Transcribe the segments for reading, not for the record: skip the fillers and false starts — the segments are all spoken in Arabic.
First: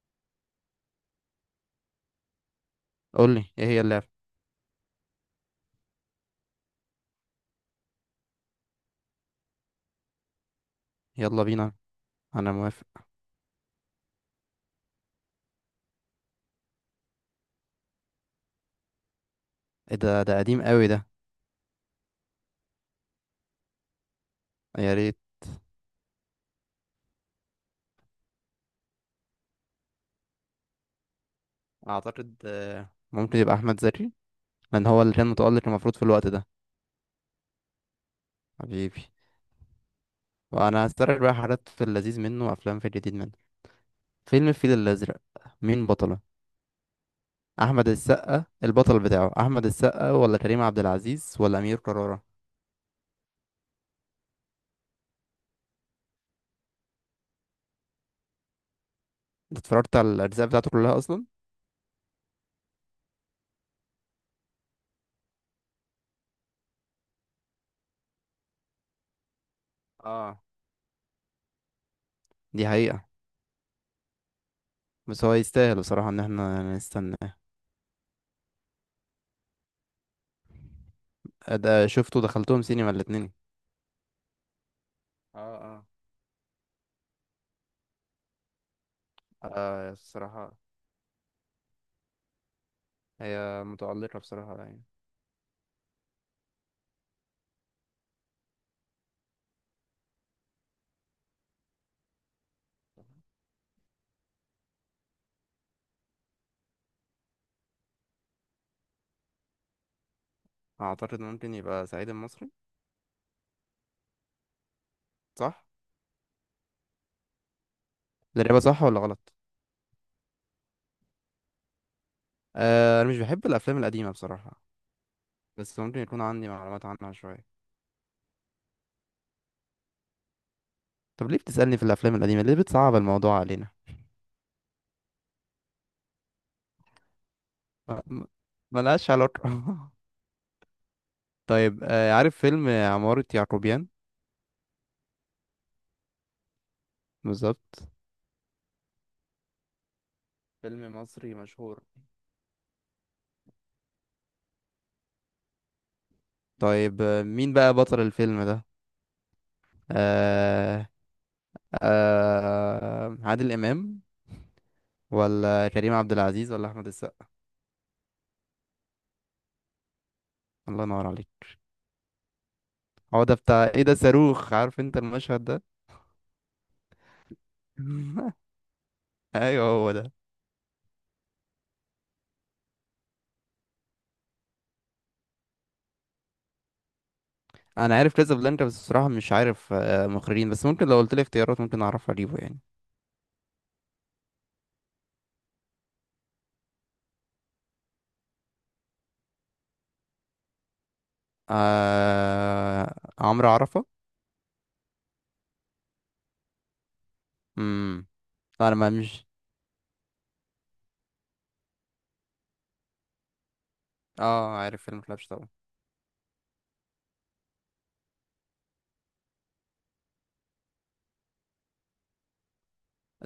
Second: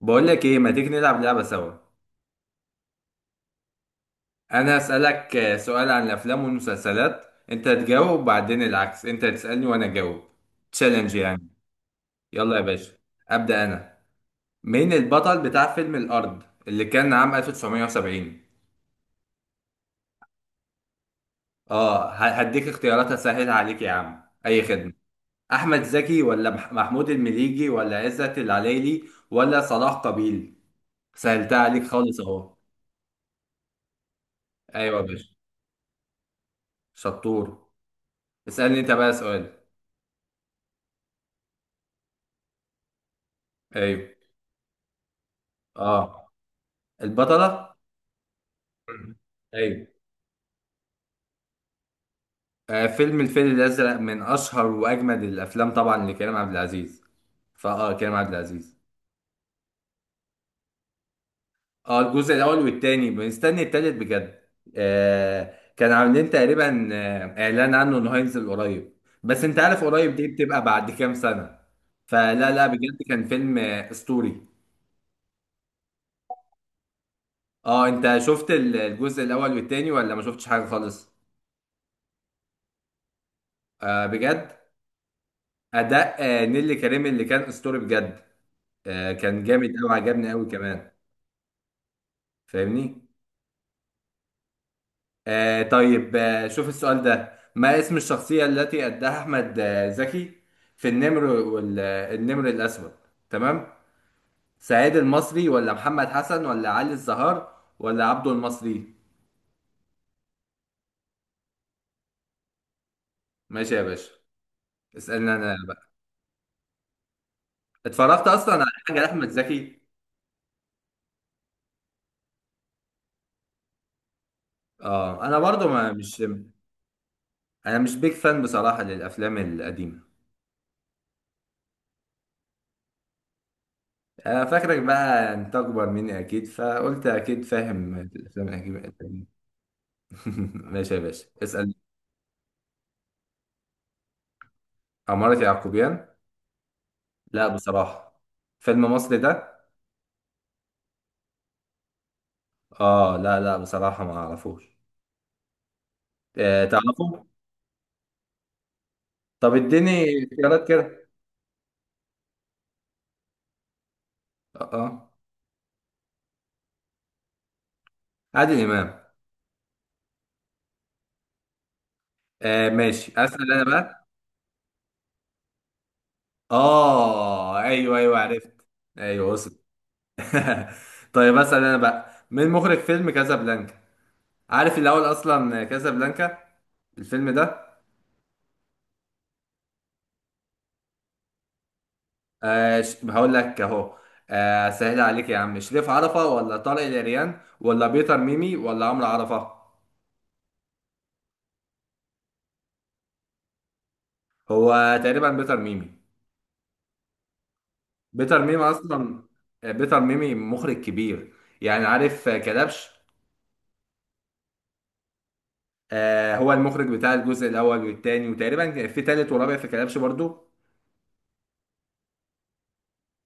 بقول لك ايه، ما تيجي نلعب لعبة سوا؟ قول لي ايه هي اللعبة. انا هسألك سؤال عن الافلام والمسلسلات. انت تجاوب وبعدين العكس، انت تسألني وانا اجاوب. تشالنج يلا يعني. بينا. انا يلا يا موافق. باشا. ابدأ انا. مين البطل بتاع فيلم الارض اللي كان عام 1970؟ ايه ده، قديم قوي ده. اه، هديك اختيارات اسهلها عليك يا عم، اي خدمة. يا ريت. احمد زكي ولا محمود المليجي ولا عزت العلايلي ولا صلاح قابيل؟ سهلتها عليك خالص اعتقد اهو. ممكن يبقى احمد زكي، لان ايوه هو يا اللي كان باشا. متألق المفروض في الوقت ده. شطور. اسألني انت حبيبي، بقى سؤال. وانا هسترجع بقى حاجات في اللذيذ منه وافلام في الجديد منه. ايوه. فيلم الفيل الازرق، مين بطله؟ اه، البطلة. احمد السقا البطل مم. بتاعه، احمد ايوه. السقا ولا كريم عبد العزيز ولا امير كرارة؟ فيلم الفيل الأزرق من أشهر وأجمد الأفلام طبعا لكريم عبد العزيز. فاه كريم عبد العزيز. انت اتفرجت على الاجزاء بتاعته كلها اصلا؟ اه، الجزء الأول والتاني بنستني التالت بجد. كان عاملين تقريبا إعلان عنه إنه هينزل قريب. بس أنت عارف قريب دي اه، بتبقى بعد كام سنة. فلا لا، دي بجد حقيقة. كان فيلم أسطوري. بس هو يستاهل بصراحة ان احنا نستناه. اه، أنت شفت الجزء الأول والتاني ولا ما شفتش حاجة خالص؟ ده شفته، دخلتهم سينما الاتنين. بجد. اه، أداء نيللي كريم اللي كان أسطوري بجد. كان جامد قوي، آه عجبني قوي الصراحة. كمان. فاهمني. هي متألقة بصراحة يعني. طيب، شوف السؤال ده. ما اسم الشخصية التي أداها أحمد زكي في النمر والنمر الأسود؟ تمام. سعيد المصري ولا محمد حسن ولا علي الزهار ولا عبده المصري؟ أعتقد ممكن يبقى صعيدي المصري. ماشي يا باشا. اسألني أنا صح؟ بقى. اتفرجت أصلا الإجابة على صح حاجة ولا لأحمد غلط؟ زكي؟ آه أنا مش بحب الأفلام القديمة بصراحة، اه، أنا برضو بس ما ممكن مش. يكون عندي معلومات عنها شوية. أنا مش بيك فان بصراحة للأفلام القديمة. طب ليه بتسألني في الأفلام القديمة؟ ليه بتصعب الموضوع علينا؟ فاكرك بقى انت اكبر مني اكيد، فقلت اكيد فاهم ما- ما- الافلام ملهاش الاجنبي. علاقة. ماشي يا باشا، اسال. طيب آه، عارف فيلم عمارة يعقوبيان؟ عمارة يعقوبيان. لا بالظبط. بصراحه. فيلم مصري ده؟ فيلم مصري مشهور. اه، لا لا، بصراحه ما اعرفوش. طيب تعرفه. مين بقى بطل الفيلم ده؟ طب اديني اختيارات آه، كده. آه عادل إمام اه. آه. ولا كريم عبد العزيز ولا أحمد السقا؟ عادل امام. الله ينور عليك. ماشي، هو ده اسال انا بتاع ايه ده، بقى. صاروخ، عارف انت المشهد ده. اه، ايوه، ايوه عرفت. ايوه وصل. ايوه هو ده. طيب، اسال انا بقى. مين مخرج فيلم كازابلانكا؟ عارف الاول اصلا كازابلانكا الفيلم ده؟ انا عارف كازابلانكا بس بصراحه مش عارف مخرجين، بس ممكن لو قلت لي اختيارات ممكن اعرف اجيبه يعني. هقول لك اهو. سهل عليك يا عم. شريف عرفة ولا طارق العريان ولا بيتر ميمي ولا عمرو عرفة؟ عمرو عرفه. هو تقريبا بيتر ميمي. امم، بيتر ميمي انا ما اصلا. مش. بيتر ميمي مخرج كبير. يعني عارف كلبش. اه، عارف فيلم فلاش طبعا. هو المخرج بتاع الجزء الاول والتاني، وتقريبا كان في تالت ورابع في كلبش برضو.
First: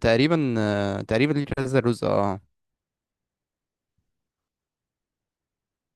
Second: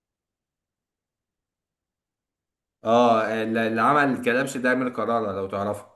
تقريبا تقريبا ليه كذا جزء اه. اه، اللي عمل كلبش ده امير كرارة لو تعرفه.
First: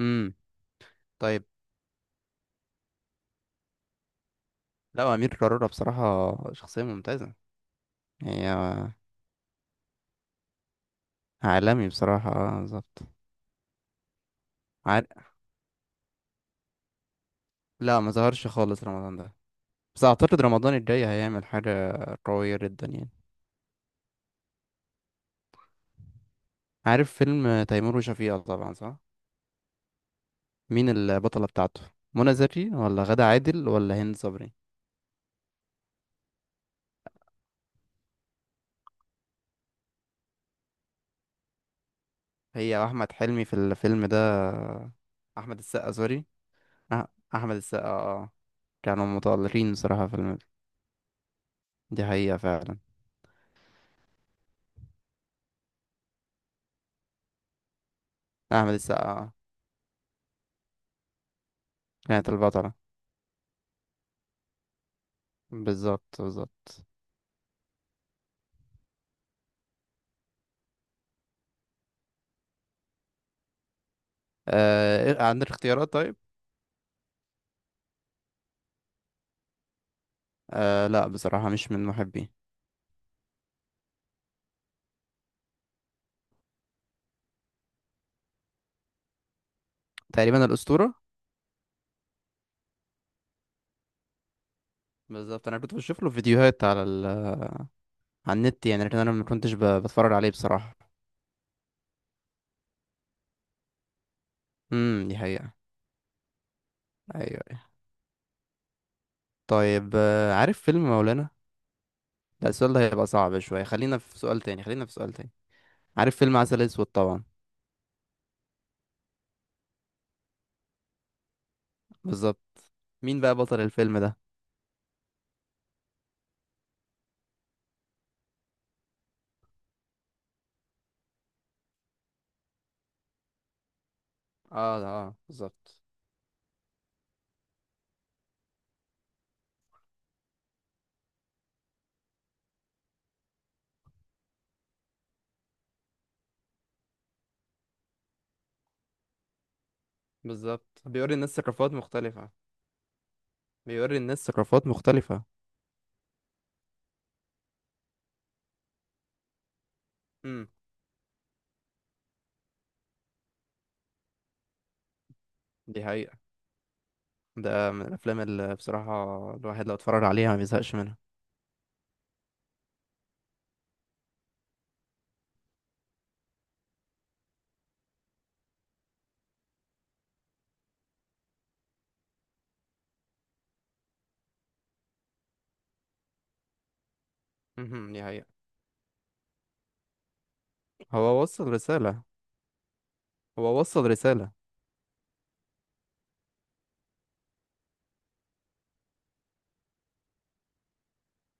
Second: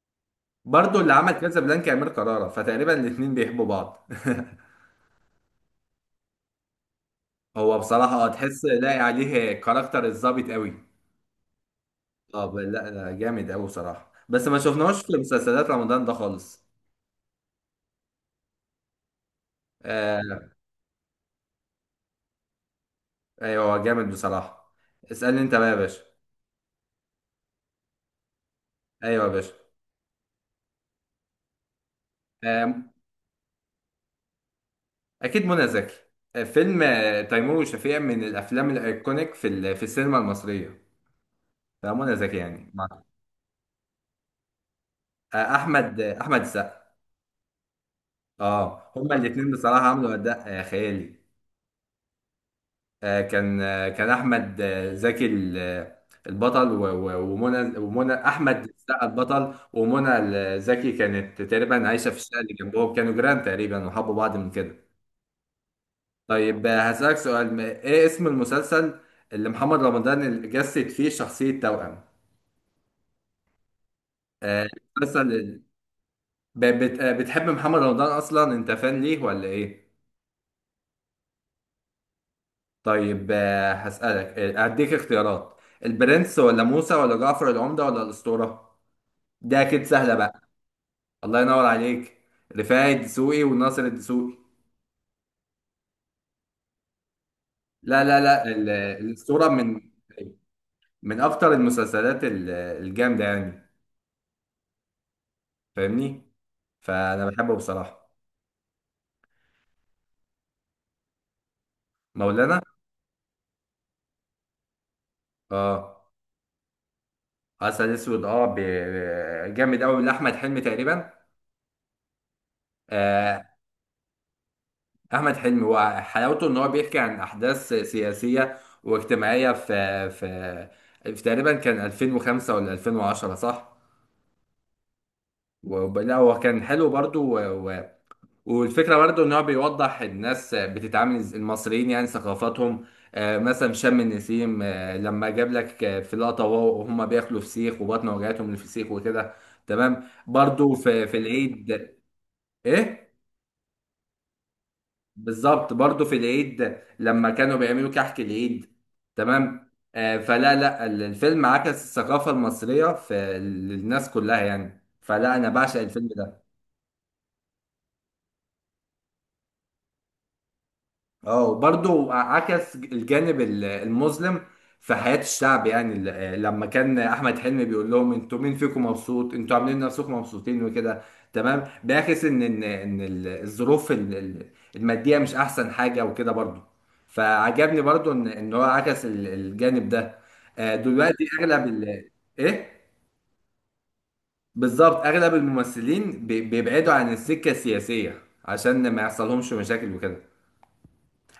امم. برضو اللي عمل طيب، كازابلانكا امير كرارة، فتقريبا الاتنين بيحبوا بعض. لا امير كرارة بصراحه شخصيه ممتازه. هو بصراحة، هي تحس لاقي عليه كاركتر الظابط قوي. عالمي بصراحه، اه، اه لا بالظبط. لا، جامد قوي بصراحة، بس ما شفناهوش عار... في مسلسلات رمضان ده خالص. لا ما ظهرش خالص رمضان ده. بس اعتقد آه رمضان الجاي هيعمل حاجة قوية جدا يعني. ايوه، هو جامد بصراحة. اسألني انت بقى يا باشا. عارف فيلم تيمور وشفيقة طبعا، صح؟ ايوه يا باشا. مين البطلة بتاعته؟ منى زكي آه ولا غادة عادل ولا هند صبري؟ اكيد منى زكي. فيلم تيمور وشفيقة من الافلام الايكونيك في السينما المصرية. فمنى زكي يعني هي واحمد حلمي في الفيلم ده. احمد السقا، احمد آه، سوري، احمد السقا. أح- احمد السقا اه آه. اه، كانوا هما الاتنين متألقين بصراحة بصراحة عملوا في الفيلم، اداء خيالي. دي حقيقة فعلا. كان احمد زكي البطل ومنى احمد احمد السقا السقا اه، البطل، ومنى زكي كانت تقريبا عايشه في كانت الشقه اللي البطلة. جنبهم، كانوا جيران تقريبا وحبوا بعض من كده. بالظبط طيب بالظبط. هسألك سؤال. ايه اسم المسلسل اللي محمد رمضان جسد فيه شخصيه توأم؟ آه، آه عندك المسلسل. اختيارات طيب؟ بتحب محمد رمضان اصلا انت؟ فان ليه ولا ايه؟ آه لا بصراحة مش من محبي. طيب هسألك هديك اختيارات. البرنس ولا موسى ولا جعفر العمدة ولا الأسطورة؟ دي اكيد سهله بقى. تقريبا الأسطورة. الله ينور عليك. رفاعي الدسوقي وناصر الدسوقي. بالظبط، انا كنت بشوف له فيديوهات على لا لا على لا، النت يعني، لكن انا ما الاسطوره كنتش من بتفرج عليه بصراحة. من اكتر المسلسلات الجامده يعني. امم، دي حقيقة. فاهمني. فانا ايوه، بحبه أيوة. بصراحه. طيب آه، عارف فيلم مولانا؟ لا مولانا. السؤال ده هيبقى صعب شوية، خلينا في سؤال تاني، خلينا في سؤال تاني. اه، عارف فيلم عسل اسود طبعا. عسل اسود. جامد قوي لاحمد حلمي تقريبا. بالظبط. مين بقى آه بطل الفيلم ده؟ احمد حلمي، وحلاوته ان هو بيحكي عن احداث سياسيه واجتماعيه في في تقريبا كان 2005 ولا 2010 صح؟ اه اه، بالظبط لا، هو كان حلو برضو. والفكرة برضو ان هو بيوضح الناس بتتعامل، المصريين يعني، ثقافاتهم. مثلا شم النسيم، لما جاب لك في لقطة وهم بياكلوا فسيخ وبطن، وجعتهم من الفسيخ وكده. تمام، برضو بالظبط. بيوري في الناس العيد. ثقافات مختلفة. ايه. بيوري الناس ثقافات مختلفة. بالظبط، برضو في العيد لما كانوا بيعملوا كحك العيد. تمام. امم، فلا لا، الفيلم عكس الثقافة المصرية للناس كلها يعني. فلا، انا بعشق دي الفيلم حقيقة. ده. ده من الافلام اللي بصراحة الواحد لو اتفرج عليها ما بيزهقش منها. اه، وبرضه عكس الجانب المظلم في حياة الشعب يعني، لما كان أحمد حلمي بيقول لهم: انتوا مين فيكم مبسوط؟ انتوا عاملين نفسكم مبسوطين وكده. تمام، بيعكس ان الظروف المادية مش أحسن حاجة وكده برضه. فعجبني مهم. دي برضه حقيقة. ان هو عكس الجانب ده. هو دلوقتي وصل أغلب رسالة. إيه؟ هو وصل رسالة. بالظبط، أغلب الممثلين بيبعدوا عن السكة السياسية عشان ما يحصلهمش مشاكل وكده.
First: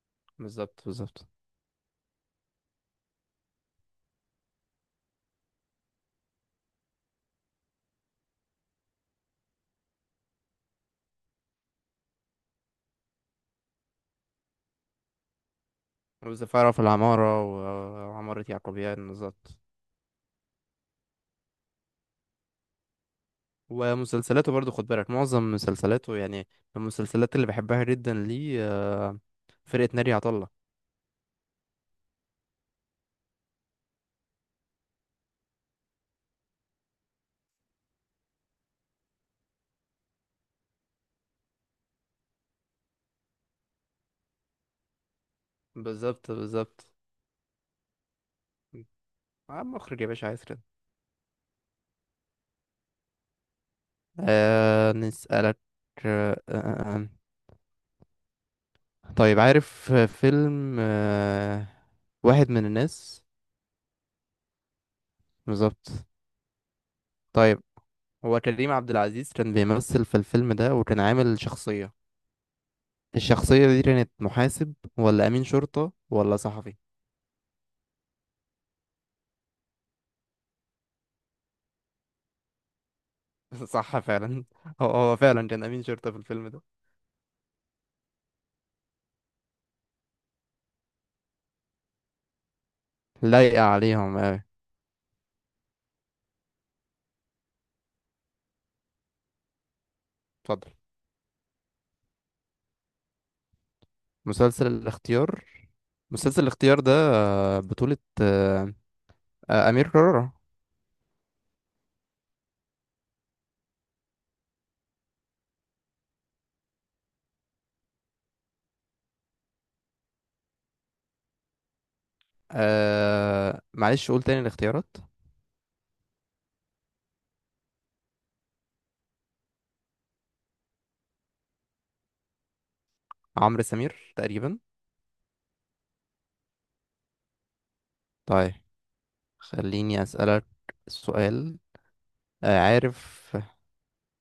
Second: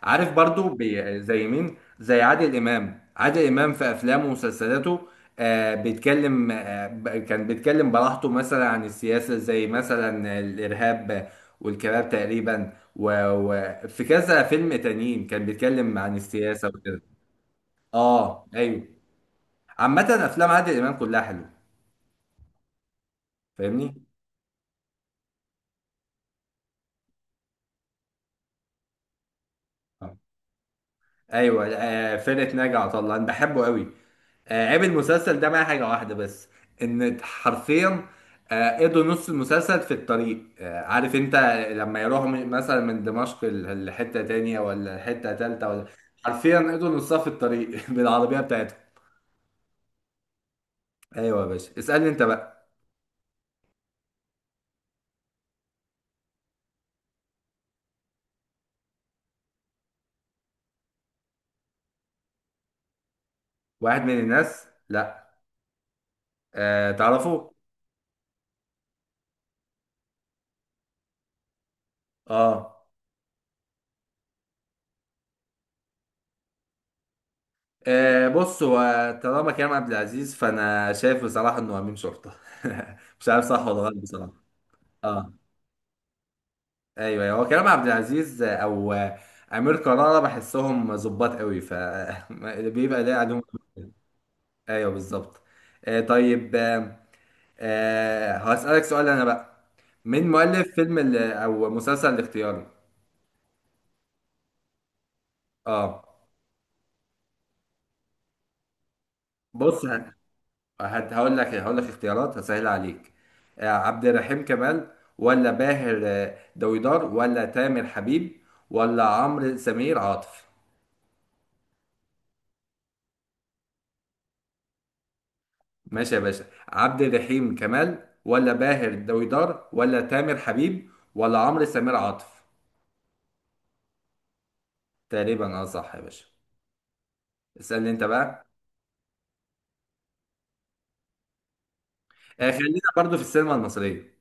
عارف برضو، بالظبط بالظبط. زي مين؟ زي عادل امام. عادل امام في افلامه ومسلسلاته بيتكلم. كان بيتكلم براحته مثلا عن السياسه، زي مثلا الارهاب والكباب تقريبا، وفي كذا فيلم تانيين كان بيتكلم عن السياسه والزفارة في وكده. العمارة وعمارة اه، ايوه، يعقوبيان، بالظبط. عامه افلام عادل امام كلها حلوه. فاهمني. ومسلسلاته برضو، خد بالك معظم مسلسلاته يعني من المسلسلات اللي بحبها جدا ليه فرقة ناري آه. عطا الله. ايوه، فرقه ناجي عطا الله انا بحبه قوي. عيب المسلسل ده معايا حاجه واحده بس. ان حرفيا قضوا نص المسلسل في الطريق. عارف انت، لما يروحوا مثلا من دمشق لحته تانية ولا حته تالتة ولا. بالظبط حرفيا قضوا بالظبط. نصها في الطريق. بالعربيه بتاعتهم. عم مخرج يا باشا، عايز كده. ايوه يا باشا، اسالني انت بقى. آه نسألك. آه آه آه. آه، طيب، عارف فيلم آه واحد من الناس؟ واحد من الناس؟ لا. بالظبط. أه تعرفه. طيب، هو كريم عبد العزيز كان بيمثل في الفيلم ده، وكان عامل شخصية. اه، الشخصية دي كانت محاسب ولا أمين شرطة ولا صحفي؟ بص هو، طالما كريم عبد العزيز فانا شايف بصراحه انه امين شرطه. مش عارف صح ولا غلط صح بصراحه. فعلا. هو اه، فعلا كان أمين شرطة في الفيلم ده. ايوه، أيوة. هو كريم عبد العزيز او امير كرارة بحسهم ظباط قوي، ف بيبقى ده عليهم. لايقة عليهم أوي. ايوه بالظبط. طيب، هسألك سؤال انا بقى. مين اتفضل. مؤلف فيلم او مسلسل الاختيار؟ مسلسل الاختيار. اه، مسلسل الاختيار ده بطولة بص، أمير كرارة. هقول لك، اختيارات هسهل عليك. عبد الرحيم كمال ولا باهر دويدار ولا تامر حبيب ولا عمرو سمير عاطف؟ آه معلش، قول تاني الاختيارات. ماشي يا باشا. عبد الرحيم كمال ولا باهر دويدار ولا تامر حبيب ولا عمرو سمير عاطف؟ عمرو سمير تقريبا. تقريبا، اه صح يا باشا. اسألني انت بقى. طيب، خليني أسألك سؤال. خلينا برضو في عارف، السينما المصرية.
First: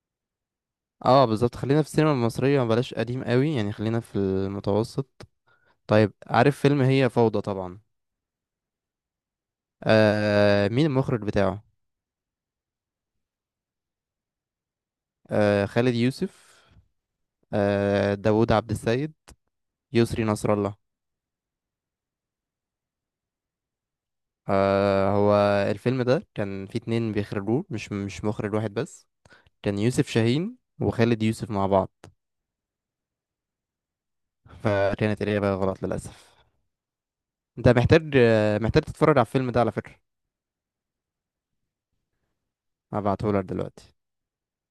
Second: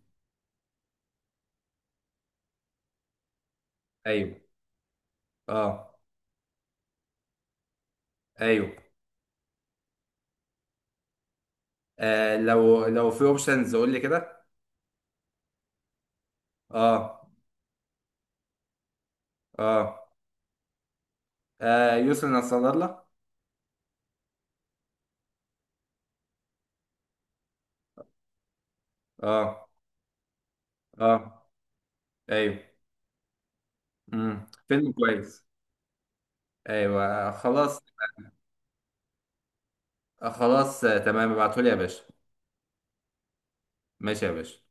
اه بالظبط خلينا في السينما المصرية، بلاش قديم قوي يعني، خلينا في ايوه، المتوسط. اه، طيب عارف فيلم هي فوضى طبعا؟ ايوه. آه مين المخرج بتاعه؟ لو في اوبشنز قول لي كده. آه خالد يوسف، اه، آه داوود عبد السيد، اه، يسري نصر الله. يسرا نصر الله. آه هو الفيلم ده كان فيه اتنين بيخرجوه، مش مخرج واحد بس. اه، كان يوسف شاهين وخالد اه، يوسف مع بعض. ايوه. فيلم فكانت كويس. الإجابة غلط للأسف. ايوه، انت خلاص، محتاج محتاج تتفرج على الفيلم ده على فكرة. تمام ابعتهولي يا باشا. هبعتهولك دلوقتي. ماشي يا باشا.